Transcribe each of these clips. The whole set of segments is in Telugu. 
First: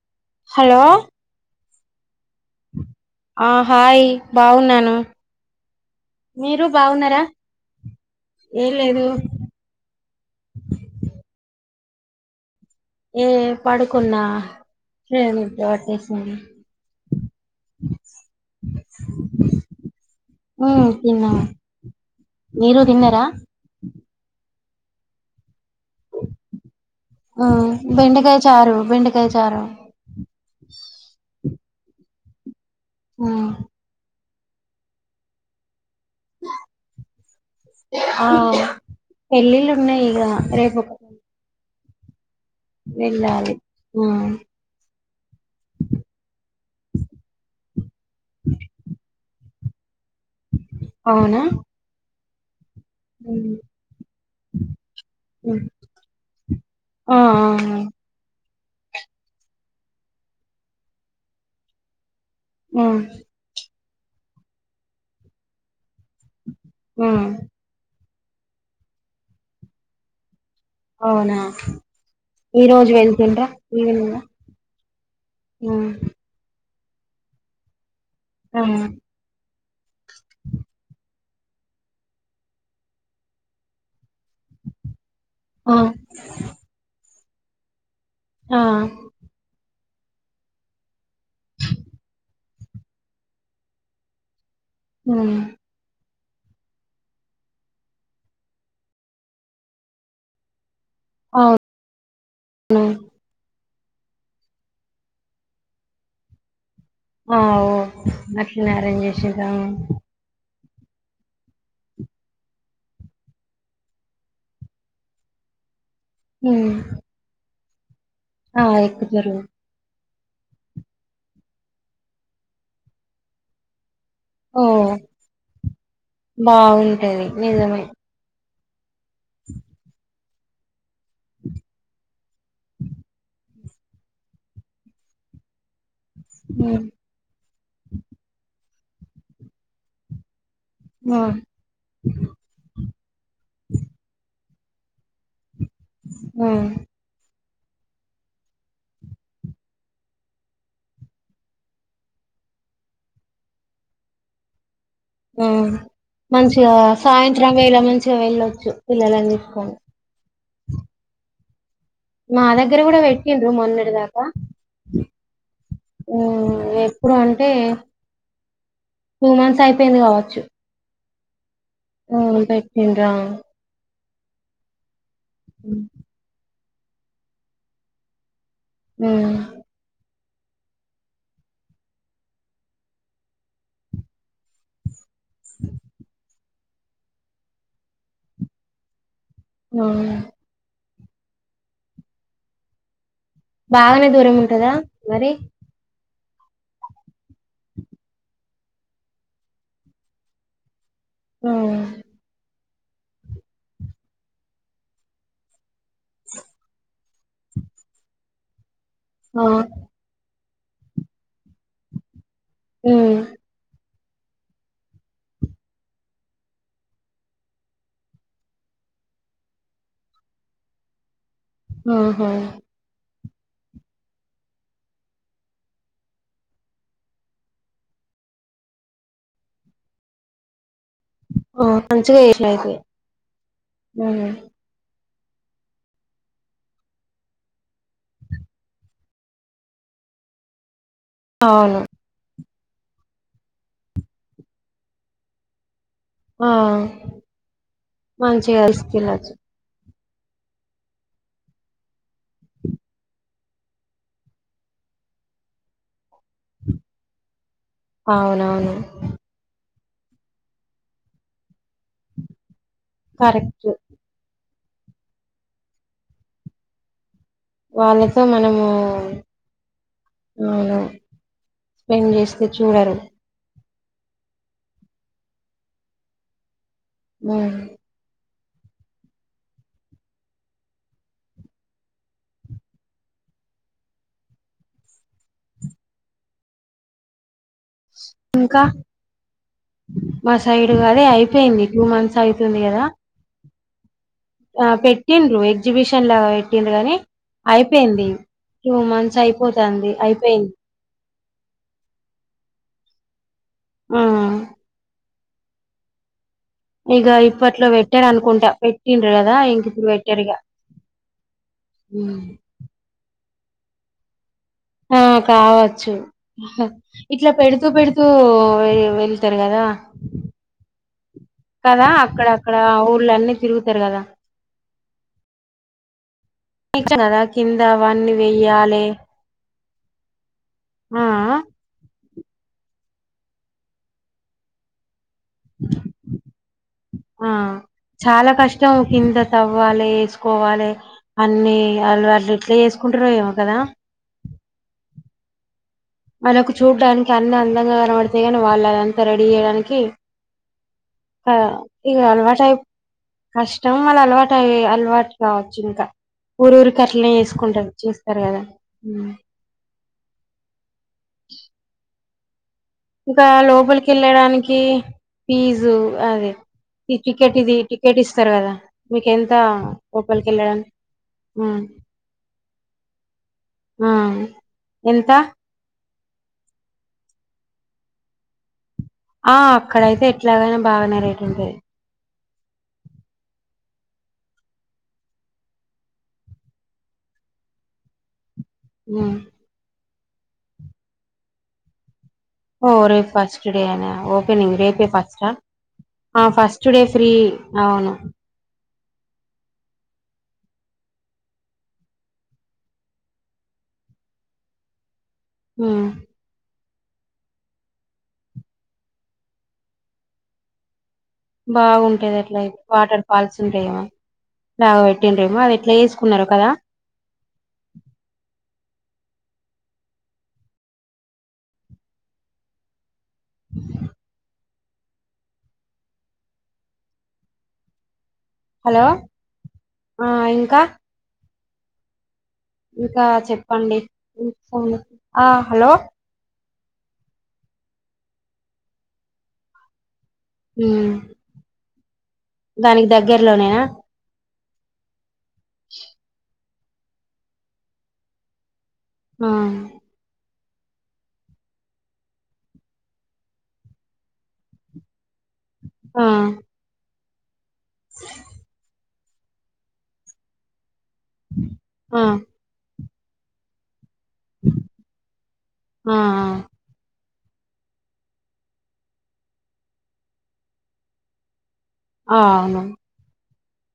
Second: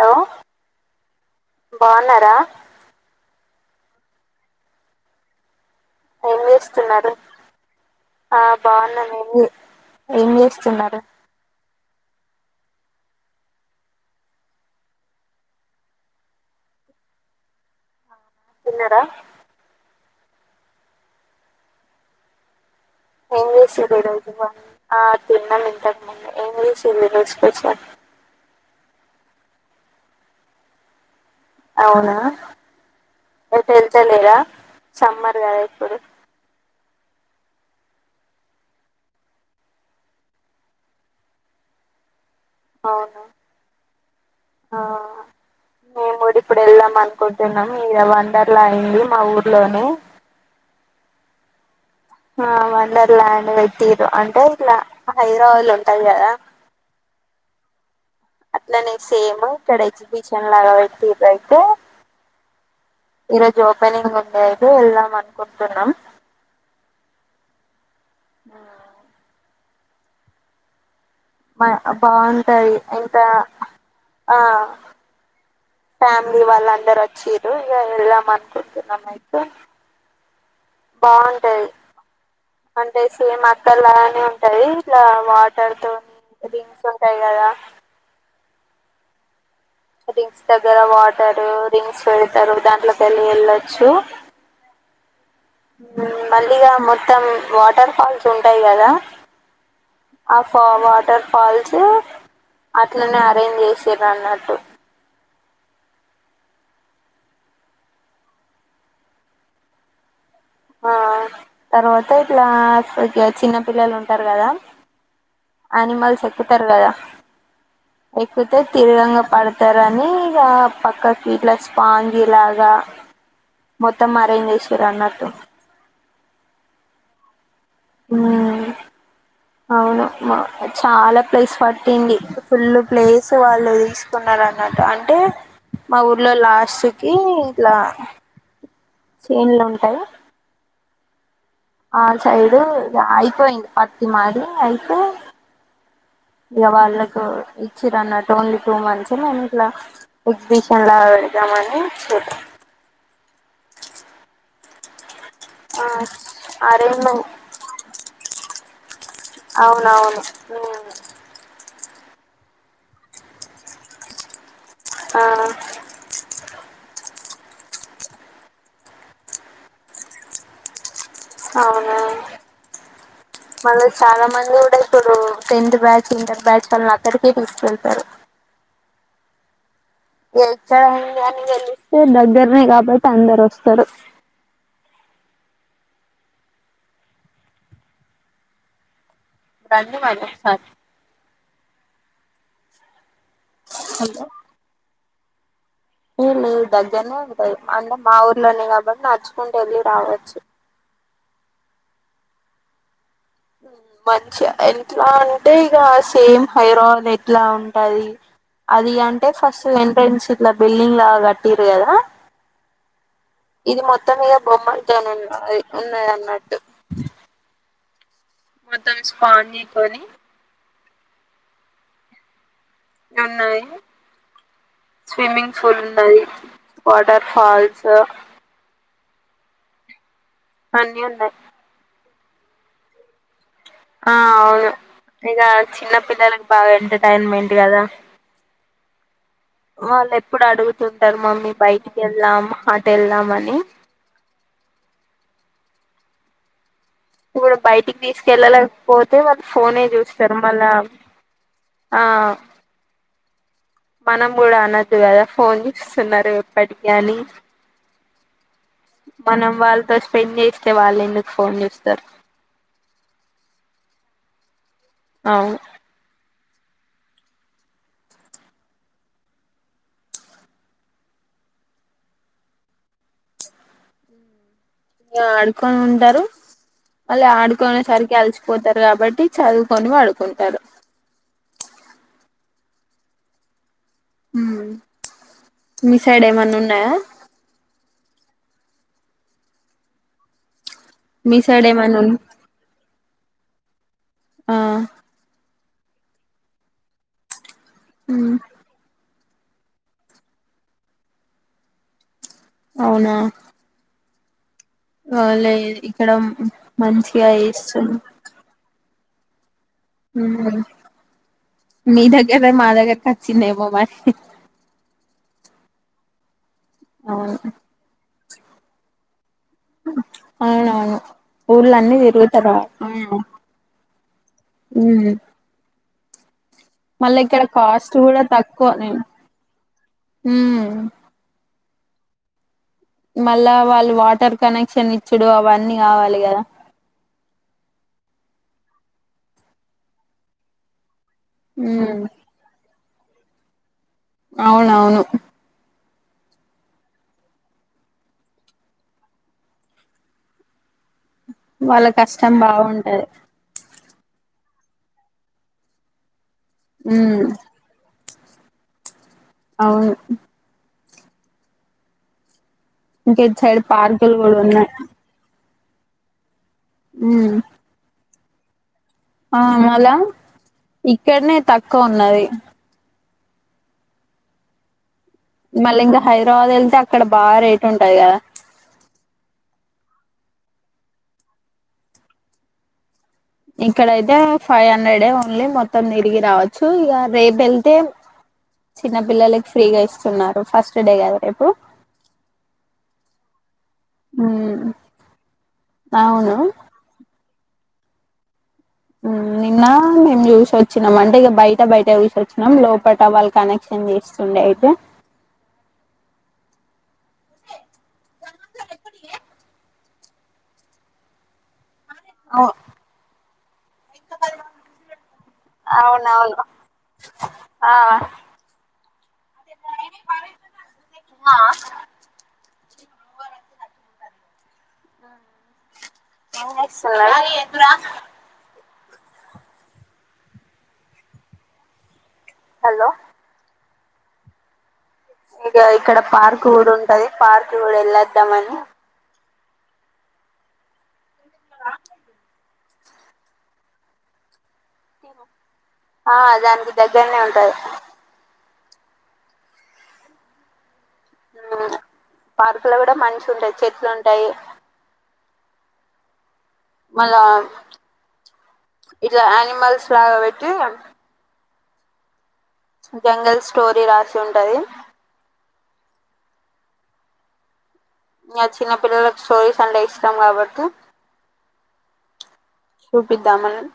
హలో హలో బాగున్నారా ఆ హాయ్ బాగున్నాను ఏం మీరు చేస్తున్నారు బాగున్నారా ఆ ఏం లేదు బాగున్నాంమండి ఏం చేస్తున్నారు ఏమి పడుకున్న శ్రేణి తోటి పట్టేసింది తిన్నరా ఉమ్ తిన్నాం మీరు తిన్నర ఏం చేసిర్రు ఈరోజు ఆ తిన్నం అండి ఉమ్ బెండకాయ చారు బెండకాయ్ యె చారు అవునా ఉమ్ ఎటు ఎళ్తలేర సమ్మర్ కద ఇప్పుడు ఆ పెళ్ళిళ్ళు ఉన్నయి ఇక రేపు అవున వెళ్ళాలి ఆ ఆ మేము ఇప్పుడు వెళ్దాం అనుకుంటున్నాము ఇగ వండర్ల అయింది మా ఊరు లోను అవున హా మర్ వండర్ ల్యాండ్ పెట్టిరు అంటే ఇట్ల హైద్రబాద్ లో ఉంటాయి కదా ఆ ఆ ఆ అట్లనే సేమ్ ఇక్కడ ఎగ్జిబిషన్ లాగ పెట్టిండ్రు అయితే ఊమ్ పెళ్లికు ముందయతే వెళ్దాం అనుకుంటున్నాం ఊమ్ ఆ అవునా మయ్ ఈ బాగుంటది రోజు ఇంత వెళ్తుండ్రా ఈవినింగ్ ఆ ఉమ్ ఫ్యామిలీ వాళ్ళ అందరు వచ్చిరు ఇగ మా అత్త ఆ ఉండిద్ది నమ్యిత్ బాగుంటది అంటే సేమ్ అక్కల్లానే ఉ ఉంటది ఇట్ల వాటర్ ఆ తోని డ్రింక్ తోని తెల్లగా ఆ ర్రింక్స్ దగ్గర వాటరు ర్రింక్స్ పెరుగు దాంట్లోకి వెళ్ళి వెళ్ళొచ్చు ఊమ్ హ్మ్ మళ్ళీగా మొత్తం వాటర్ ఫాల్స్ ఉంటాయి కదా ఆ ఫ వా వాటర్ ఫాల్స్ అవును అట్లనే అరేంజ్ చేసి తిను అన్నట్టు ఆఓ గట్న అరేంజ్ జేసిండ్రు ఆ తర్వాత ఇట్లా ఇట్ల చిన్న పిల్లలు ఉంటారు కదా అనిమల్స్ ఎక్కుతరు ఉమ్ గదా ఎక్కుతే ఆ తిర్వంగ ఎక్కుతారు పడుతారని ఇక పక్కకి ఇట్ల స్టాండ్ ఇలాగ మో మొత్తం మారింది ఓ సురన్నట్టు బాగుంటది నిజమే అవున మ చాలా ప్లేస్ పట్టింది ఫుల్ ప్లేస్ వాళ్ళు తీసుకున్నారు అన్నట్టు అంటే మా ఊర్లో ఉమ్ లాస్ట్ కి ఇట్లా చేన్లుఉంటాయ్ ఉ ఆ సైడు ఆయిపోయింది పత్తి మాది అయితే ఆ ఇగవాళ్ళతో ఇచ్చిరన్నట్టు ఓన్లీ టూ మంత్స్ మేము ఇట్లా ఎగ్జిబిషన్ లా పెడదామని చూద్దాం ఉమ్మ్ మంచిగా అరేంజ్మెంట్ సాయంత్రం వేళ మంచిగా వెళ్ళొచ్చు పిల్లలని తీసుకొని ఉమ్మ్ మా దగ్గర కూడా పెట్టిండ్రు మొన్నటి దాకా ఆ ఉమ్మ్ లే ఇప్పుడు అంటే టూ మంత్స్ అయిపోయింది కావచ్చు అవును ఉమ్మ్ ఇంకా ఎక్కువైంది రా మళ్ళీ చాలా మంది గూడా ఇప్పుడు టెన్త్ బ్యాచ్, ఇంటర్ బ్యాచ్ తనని అక్కడికే తీసుకెళ్తారు. ఉమ్ ఎక్కడ అని గాని తెలిస్తే దగ్గరనే కాబట్టి అందరు వస్తారు. ఆ రండి మరీ సార్ బాగానే హలో దూరం ఉంటదా మరి ఏ నీ దగ్గరనే ఉంటాయి అంటే మా ఊర్లోనే కాబట్టి నడూచుకుంటూ వెళ్ళి రావచ్చు మ్మ్ మంచి ఎట్లా అంటే ఇక సేమ్ హైరాయిల్ ఎట్లా ఉంటది అది అంటే ఆ ఫస్ట్ ది ఎంట్రెన్స్ ఇల బిల్డింగ్ లా కట్టిర్రుకదా ఉం ఇది మొత్తం ఇగ బొమ్మలుతోనున్నాయి ఉన్నాయి అన్నట్టు మొత్తం ఇది స్పాంజి తోని ఆహా నున్నవి స్విమ్మింగ్ పూల్ అవి వాటర్ ఫాల్స్ అన్నియన్ ఒ మంచిగా ఏయ్ అట్లయితే ఆ అవును ఇక చిన్న పిల్లలలకు బాగా ఎంటర్టైన్మెంట్ కదా వాళ్ళు ఎప్పుడు అడుగు తుంటారు మమ్మీ అవును బైట్కీ వెళ్ళాదామ ఆటెల్ దా మని ఆ ఇప్పుడు బయటికి మంచిగా తీసుకెళ్ళలేకపోతే తీసుకెళ్ళచ్చు వాళ్ళు ఫోనే చూసి శర్మల ఆ మనం కూడా అనదు కదా ఫోన్ చూస్తున్నారు ఎప్పటి కానీ అవునవును మనం వాళ్ళతో స్పెండ్ చేస్తే వాళ్ళ ఎందుకు ఫోన్ చూస్తార్ కరెక్ట్ అవు వాళ్ళతో మనము మ్మ్ స్పెండ్ చేస్తే చూడరు ఇకా ఆడుకొని ఉంటారు అల్ హ్మ్ ఆడుకోనే సరికి ఆల్చ్ పోతారు కాబట్టి చదువుకొని వాడుకుంటారు మ్మ్ మీ సైడ ఏమన్ ఉన్నాయా ఇంకా మాసయి అదే మీ అయిపోయింది సైడ్ టూ ఏమన్నా ఉన్ మంత్స్ అవుతుంది కదా ఆ పెట్టిండ్రు ఎగ్ ఎగ్జిబిషన్ లాగా పెట్టింది కానీ అయిపోయింది ఉమ్ టూ మంత్స్ అయ్ పోద అండి అయిపోయింది అవునా మ్మ్ ఆ లే ఇక్కడం ఇక ఇప్పట్లో పెట్టడు అనుకుంటా ఇంట కదా ఇంగ్ మీ దగ్గద మా దగ్గర చిన్నైమ మరి ఆ కావచ్చు ఇట్లా అవును పెడుతూ పెడుతూ వె వెళతారు కదా అవునవును కదా ఊర్లన్నీ అక్కడ తిరుగుతారు అక్కడ ఊర్ళ అన్నీ తిరుగుతారు కదా ఉమ్ ఇష్టం కదా మళ్ళీ ఇక్కడ కింద కాస్ట్ అవన్నీ కూడా తక్కువ వెయ్యాలి నేను మ్మ్ ఆ మళ్ళా వాళ్ళు వాటర్ కనెక్షన్ ఇచ్ చుడు అవన్నీ కావాలి కదా ఆ చాలా కష్టం కింద తవ్వాలి వేసుకోవాలి అన్నిీ ఉమ్ అలవాట్లు ఎట్లా చేసు కుంట్రఏ మే కదా అవునవును అరకు చూడ్డానికి అన్నిీ అందంగా కనవడతాయి కాని వాళ్ళు అదంతా రెడీ చేయడానికి ఆ, వాళ్ళ కష్టం బాగుంటది వాళ్ళ అలవాటు అయి అలవాటు కావచ్చు ఇంకా ఊరు ఊరు అట్లనే ఉమ్ చేసుకుంటారూ సరే కదా అవును ఇంక ఇంకా ఇటు సైడ్ లోపలికి పార్కులు కూడా ఎళ్ళడానికి ఉన్నాయి ఫీజ్ దు అదే తి ఉమ్ టికెటీ ఇది టికేటు ఇసే అత్తరు గదా ఆ మల్ల ఇక్కనే తక్కువ ఉన్నది ఆ ఎంత మళ్ళీ ఇంకా హైదరాబాద్ ఎళ్తే అక్కడ బాగా రేట్ ఉంటది గదా ఆ అక్కడయితే ఎట్లాగైన బాగనే రేటు ఉంటది ఇక్కడయితే ఫైవ్ హండ్రెడ్ డే ఓన్లీ మొత్తం తిరిగి రావచ్చు ఇక రేపే ఎళ్తే చిన్న ఉమ్ పిల్లకి ఫ్రీగా ఇస్త న్నారు ఫస్ట్ డే గదా రేపు ఓ రేపు ఫస్ట్ డే నే ఓపెనింగ్ రేపే ఫస్ ఆ అవును ఫస్ట్డే ఫ్రీ అవును ఊ నిన్న మేము చూసిొచ్చినాం అంటే ఇక బయట బయట చూసొచ్చినం లోపల వాళ్ళ కనెక్షన్ చేస్తుండే అయితే ఊ బాగుంది ది ఎట్ల ఇ అవు వాటర్ ఫాల్స్ ఇంకే యా [unintelligible] పెట్టింరేమో అది ఎట్ల చేసుకున్నారో అవునవును కదా ఆ ఎం ఎస్ లా ఈ ఎట్లా హలో ఆ ఇంకా హలో ఇంకా చెప్ పండి ఫోల్లో ఇగ ఇక్కడ పార్క్ కూడుఉంటది పార్క్ కూడా ఎళ్ళద్దాం మని ఊ నిన్న రావట్లేదు దానికి దగ్గర్లోనేనా ఆ దాంది దగ్గరనే ఉంటాది హు పార్కులో కూడా మంచి ఉంటాయి చెట్లు ఉంటాయి హా మళ్ళా ఇట్లా అనిమల్స్ లాగా పెట్టి ఆ జంగల్ స్టోరీ రాసి ఉంటది ఆ ఆ ఇంగ చిన్న పిల్లలలకు స్టోరీస్ అంటే ఇష్టాం కాబట్టి ఆ అవును ధమానం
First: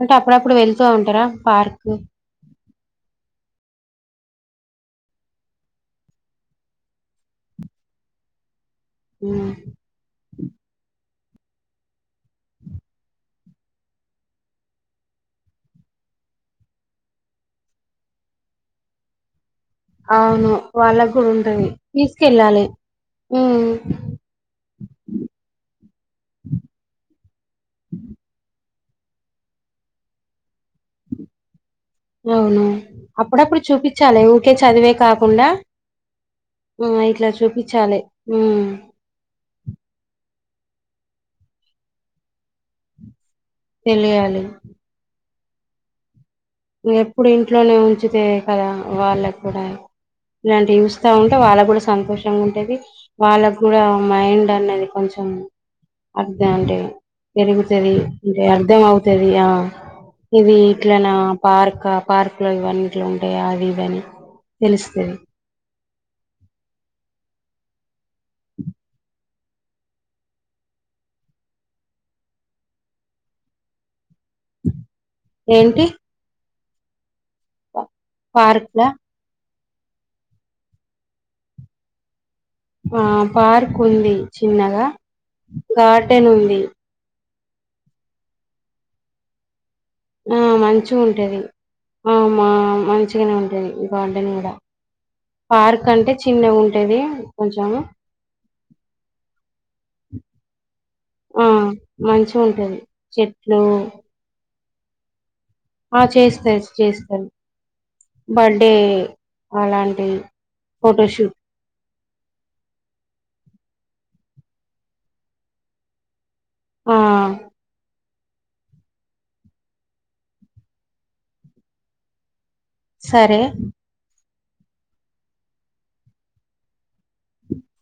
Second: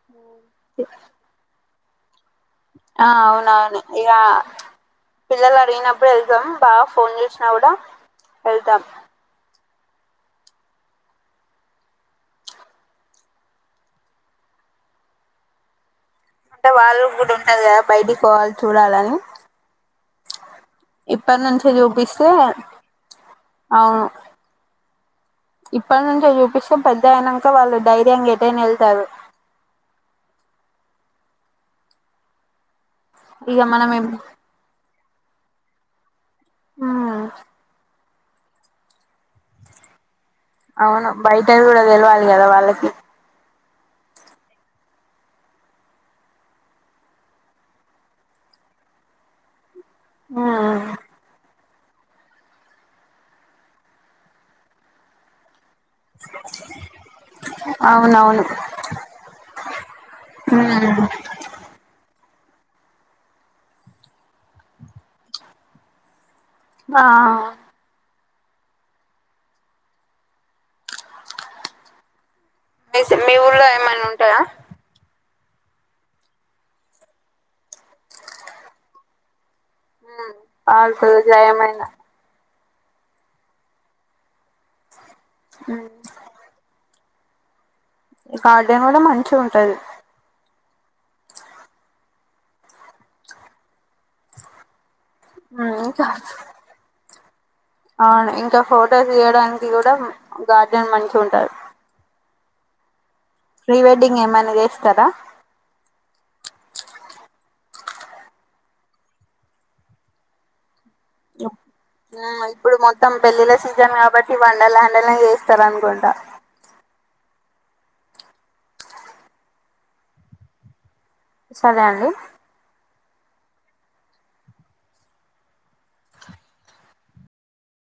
అంటే అప్పుడప్పుడు వెళ్తూ ఉంటారా పార్క్ కు ఆ అవునవును ఇగ పిల్లలు అడిగినప్పుడు వెళ్తాం బావ ఫోన్ చేసినా కూడా వెళ్తాం. హు అంటే వాళ్ళు కూడా ఉంటది కదా బయటి పోవాలి చూడాలని అవును వాళ్ళకు కూడా ఇప్పటి ఉంటది నుంచే చూపిస్తే తీసుకెళ్ళాలి హు అవును ఇప్పటి నుంచో చూపిస్తే పెద్ద అయినాక వాళ్ళు ధైర్యంగా ఎటైనా వెల్ తారు అవును అప్పుడప్పుడు ఇక మనం ఎప్- చూపించాలి ఊకే చదువే కాకుండా హు ఉమ్ ఇట్లా చూపిచ్చాలే హు అవును బయటవి కూడా తెలవాలి కదా వాళ్ళకి తెలియాలి ఎప్పుడు ఇంట్లోనే ఉంచుతే కదా వాళ్ళగూడ ఇలాంటి చూస్తా ఉంటే వాళ్ళ కూడా సంతోషంగా ఉంటేది వాళ్ళకు కూడా మైండ్ అన్నది కొంచెం అర్థం అంటే అవునవును పెరుగుతుందిఅంటే అర్థం అవుతుంది ఆ ఇది ఇట్లా నా పార్క్ పార్క్ లో ఇవన్నీ ఇట్లు ఉంటాయా అవి ఇవని తెలుస్తది ఆ మీ ఊర్లో ఎమన్న ఉంటే ఏంటి పార్క్లా హం పాాల స జయమైన ఆ పార్క్ ఉంది చిన్నగా గార్డెన్ ఉంది ఈ గార్డెన్ కూడా మంచి ఉంటది ఆ మంచి ఉంటేది ఆ మంచిగానే ఉంటేది గార్డెన్ కూడా పార్క్ ఇంకా అంటే చిన్నగా ఉంటది కొంచెం అవును ఇంకా ఫొటోస్ తీయడానికి కూడా గార్డెన్ మంచి ఉంటారు చూల్దది ప్రీ వెెడ్డింగ్ ఏ మన కదా ఆ చేస్తాారు చేస్తారు బర్త్డే అలాంటి ఫటాశూట్ ఆ ఇప్పుడు మొత్తం పెళ్ల్లా సీజన్ కాబట్టి వండలు్యాండల్నే చేస్తారు అనుకుంటా ఆ సరే అండి సరే